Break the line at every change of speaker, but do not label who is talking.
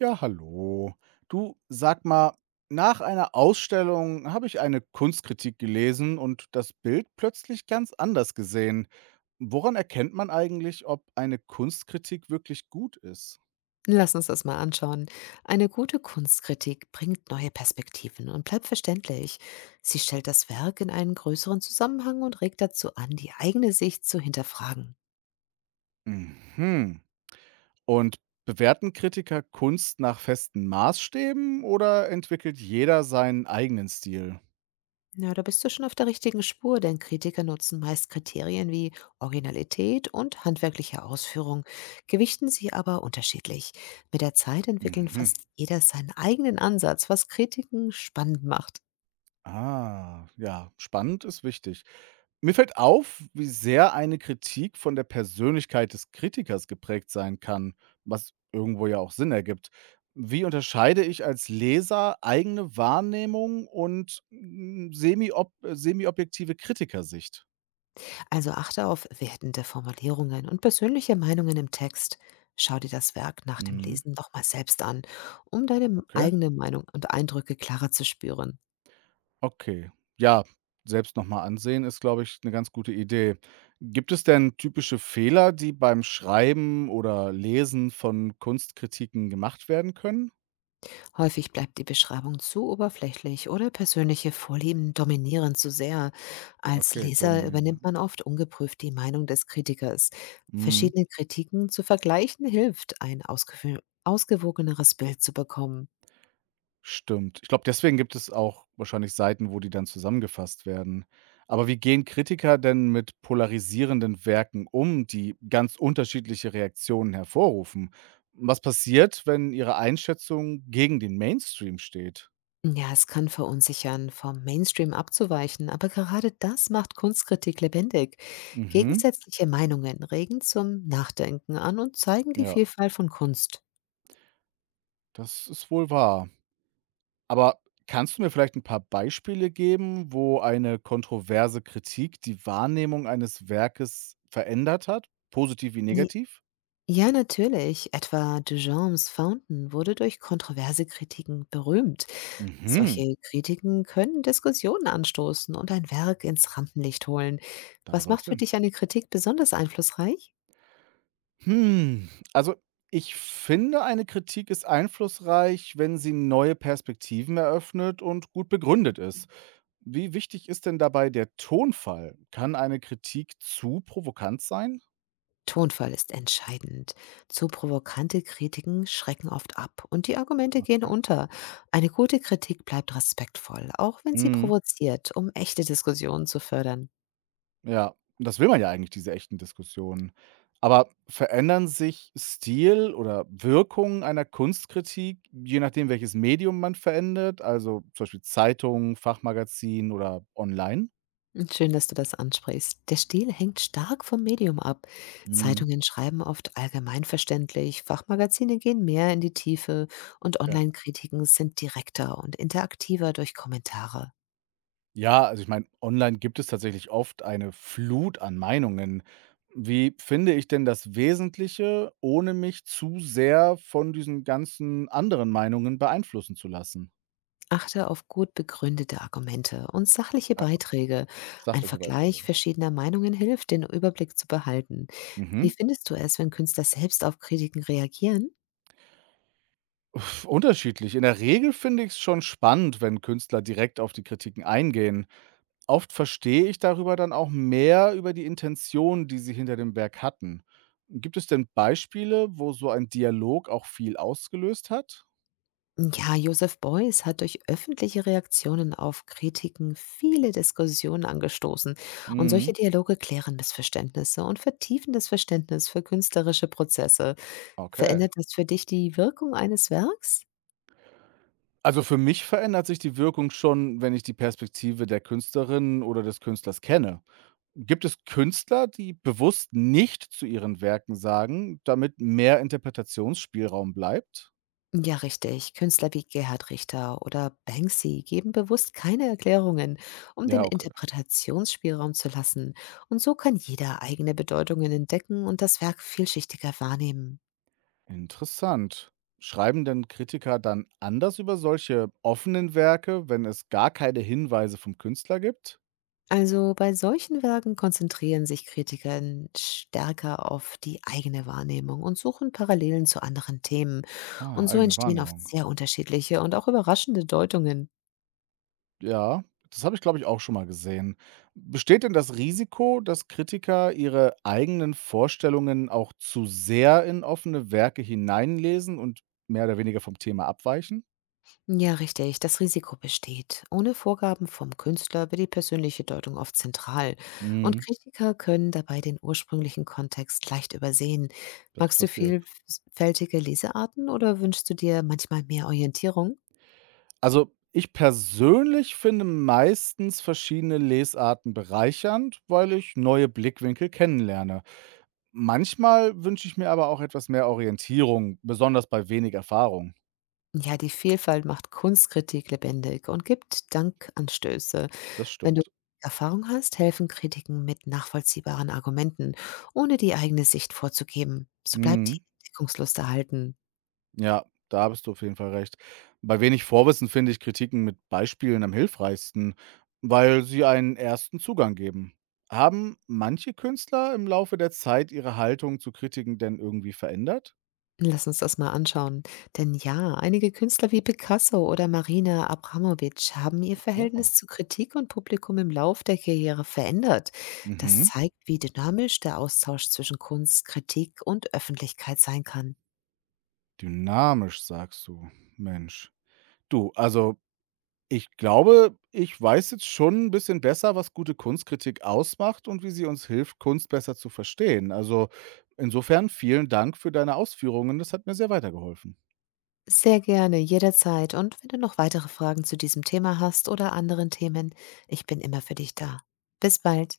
Ja, hallo. Du, sag mal, nach einer Ausstellung habe ich eine Kunstkritik gelesen und das Bild plötzlich ganz anders gesehen. Woran erkennt man eigentlich, ob eine Kunstkritik wirklich gut ist?
Lass uns das mal anschauen. Eine gute Kunstkritik bringt neue Perspektiven und bleibt verständlich. Sie stellt das Werk in einen größeren Zusammenhang und regt dazu an, die eigene Sicht zu hinterfragen.
Mhm. Und bewerten Kritiker Kunst nach festen Maßstäben oder entwickelt jeder seinen eigenen Stil?
Ja, da bist du schon auf der richtigen Spur, denn Kritiker nutzen meist Kriterien wie Originalität und handwerkliche Ausführung, gewichten sie aber unterschiedlich. Mit der Zeit entwickeln
Mhm.
fast jeder seinen eigenen Ansatz, was Kritiken spannend macht.
Ah, ja, spannend ist wichtig. Mir fällt auf, wie sehr eine Kritik von der Persönlichkeit des Kritikers geprägt sein kann, was irgendwo ja auch Sinn ergibt. Wie unterscheide ich als Leser eigene Wahrnehmung und semi-objektive Kritikersicht?
Also achte auf wertende Formulierungen und persönliche Meinungen im Text. Schau dir das Werk nach dem
Mhm.
Lesen nochmal selbst an, um deine
Okay.
eigene Meinung und Eindrücke klarer zu spüren.
Okay. Ja, selbst nochmal ansehen ist, glaube ich, eine ganz gute Idee. Gibt es denn typische Fehler, die beim Schreiben oder Lesen von Kunstkritiken gemacht werden können?
Häufig bleibt die Beschreibung zu oberflächlich oder persönliche Vorlieben dominieren zu sehr. Als
Okay,
Leser
dominieren,
übernimmt
ja.
man oft ungeprüft die Meinung des Kritikers.
Mhm,
Verschiedene Kritiken zu vergleichen hilft, ein ausgewogeneres Bild zu bekommen.
stimmt. Ich glaube, deswegen gibt es auch wahrscheinlich Seiten, wo die dann zusammengefasst werden. Aber wie gehen Kritiker denn mit polarisierenden Werken um, die ganz unterschiedliche Reaktionen hervorrufen? Was passiert, wenn ihre Einschätzung gegen den Mainstream steht?
Ja, es kann verunsichern, vom Mainstream abzuweichen, aber gerade das macht Kunstkritik lebendig.
Mhm,
Gegensätzliche Meinungen regen zum Nachdenken an und zeigen die
ja.
Vielfalt von Kunst.
Das ist wohl wahr. Aber kannst du mir vielleicht ein paar Beispiele geben, wo eine kontroverse Kritik die Wahrnehmung eines Werkes verändert hat, positiv wie
Ni-
negativ?
Ja, natürlich. Etwa Duchamps Fountain wurde durch kontroverse Kritiken berühmt.
Mhm,
Solche Kritiken können Diskussionen anstoßen und ein Werk ins Rampenlicht holen.
da
Was
soll's
macht für
hin.
dich eine Kritik besonders einflussreich?
Hm, also, ich finde, eine Kritik ist einflussreich, wenn sie neue Perspektiven eröffnet und gut begründet ist. Wie wichtig ist denn dabei der Tonfall? Kann eine Kritik zu provokant sein?
Tonfall ist entscheidend. Zu provokante Kritiken schrecken oft ab und die Argumente gehen
Okay.
unter. Eine gute Kritik bleibt respektvoll, auch wenn sie
Mhm.
provoziert, um echte Diskussionen zu fördern.
Ja, das will man ja eigentlich, diese echten Diskussionen. Aber verändern sich Stil oder Wirkung einer Kunstkritik, je nachdem, welches Medium man verändert, also zum Beispiel Zeitung, Fachmagazin oder online?
Schön, dass du das ansprichst. Der Stil hängt stark vom Medium ab.
Mhm.
Zeitungen schreiben oft allgemeinverständlich, Fachmagazine gehen mehr in die Tiefe und
Okay.
Online-Kritiken sind direkter und interaktiver durch Kommentare.
Ja, also ich meine, online gibt es tatsächlich oft eine Flut an Meinungen. Wie finde ich denn das Wesentliche, ohne mich zu sehr von diesen ganzen anderen Meinungen beeinflussen zu lassen?
Achte auf gut begründete Argumente und sachliche
Äh,
Beiträge. Ein
Sachliche Beiträge,
Vergleich
okay.
verschiedener Meinungen hilft, den Überblick zu behalten. Wie
Mhm.
findest du es, wenn Künstler selbst auf Kritiken reagieren?
Uff, unterschiedlich. In der Regel finde ich es schon spannend, wenn Künstler direkt auf die Kritiken eingehen. Oft verstehe ich darüber dann auch mehr über die Intention, die sie hinter dem Werk hatten. Gibt es denn Beispiele, wo so ein Dialog auch viel ausgelöst hat?
Ja, Joseph Beuys hat durch öffentliche Reaktionen auf Kritiken viele Diskussionen angestoßen. Und solche
Mhm.
Dialoge klären Missverständnisse und vertiefen das Verständnis für künstlerische Prozesse.
Okay.
Verändert das für dich die Wirkung eines Werks?
Also für mich verändert sich die Wirkung schon, wenn ich die Perspektive der Künstlerin oder des Künstlers kenne. Gibt es Künstler, die bewusst nicht zu ihren Werken sagen, damit mehr Interpretationsspielraum bleibt?
Ja, richtig. Künstler wie Gerhard Richter oder Banksy geben bewusst keine Erklärungen, um
Ja,
den Interpretationsspielraum zu lassen. Und so kann jeder eigene Bedeutungen entdecken und das Werk vielschichtiger wahrnehmen.
interessant. Schreiben denn Kritiker dann anders über solche offenen Werke, wenn es gar keine Hinweise vom Künstler gibt?
Also bei solchen Werken konzentrieren sich Kritiker stärker auf die eigene Wahrnehmung und suchen Parallelen zu anderen Themen.
Ah,
Und so
eigene
entstehen oft
Wahrnehmung.
sehr unterschiedliche und auch überraschende Deutungen.
Ja, das habe ich, glaube ich, auch schon mal gesehen. Besteht denn das Risiko, dass Kritiker ihre eigenen Vorstellungen auch zu sehr in offene Werke hineinlesen und mehr oder weniger vom Thema abweichen?
Ja, richtig. Das Risiko besteht. Ohne Vorgaben vom Künstler wird die persönliche Deutung oft zentral. Und
Mhm,
Kritiker können dabei den ursprünglichen Kontext leicht übersehen.
das
Magst du
passiert.
vielfältige Lesearten oder wünschst du dir manchmal mehr Orientierung?
Also, ich persönlich finde meistens verschiedene Lesarten bereichernd, weil ich neue Blickwinkel kennenlerne. Manchmal wünsche ich mir aber auch etwas mehr Orientierung, besonders bei wenig Erfahrung.
Ja, die Vielfalt macht Kunstkritik lebendig und gibt Dankanstöße.
Das
Wenn du
stimmt.
Erfahrung hast, helfen Kritiken mit nachvollziehbaren Argumenten, ohne die eigene Sicht vorzugeben. So bleibt die
Mhm.
Entdeckungslust erhalten.
Ja, da bist du auf jeden Fall recht. Bei wenig Vorwissen finde ich Kritiken mit Beispielen am hilfreichsten, weil sie einen ersten Zugang geben. Haben manche Künstler im Laufe der Zeit ihre Haltung zu Kritiken denn irgendwie verändert?
Lass uns das mal anschauen. Denn ja, einige Künstler wie Picasso oder Marina Abramovic haben ihr
Oh.
Verhältnis zu Kritik und Publikum im Lauf der Karriere verändert. Das
Mhm.
zeigt, wie dynamisch der Austausch zwischen Kunst, Kritik und Öffentlichkeit sein kann.
Dynamisch, sagst du. Mensch. Du, also, ich glaube, ich weiß jetzt schon ein bisschen besser, was gute Kunstkritik ausmacht und wie sie uns hilft, Kunst besser zu verstehen. Also, insofern vielen Dank für deine Ausführungen. Das hat mir sehr weitergeholfen.
Sehr gerne, jederzeit. Und wenn du noch weitere Fragen zu diesem Thema hast oder anderen Themen, ich bin immer für dich da. Bis bald.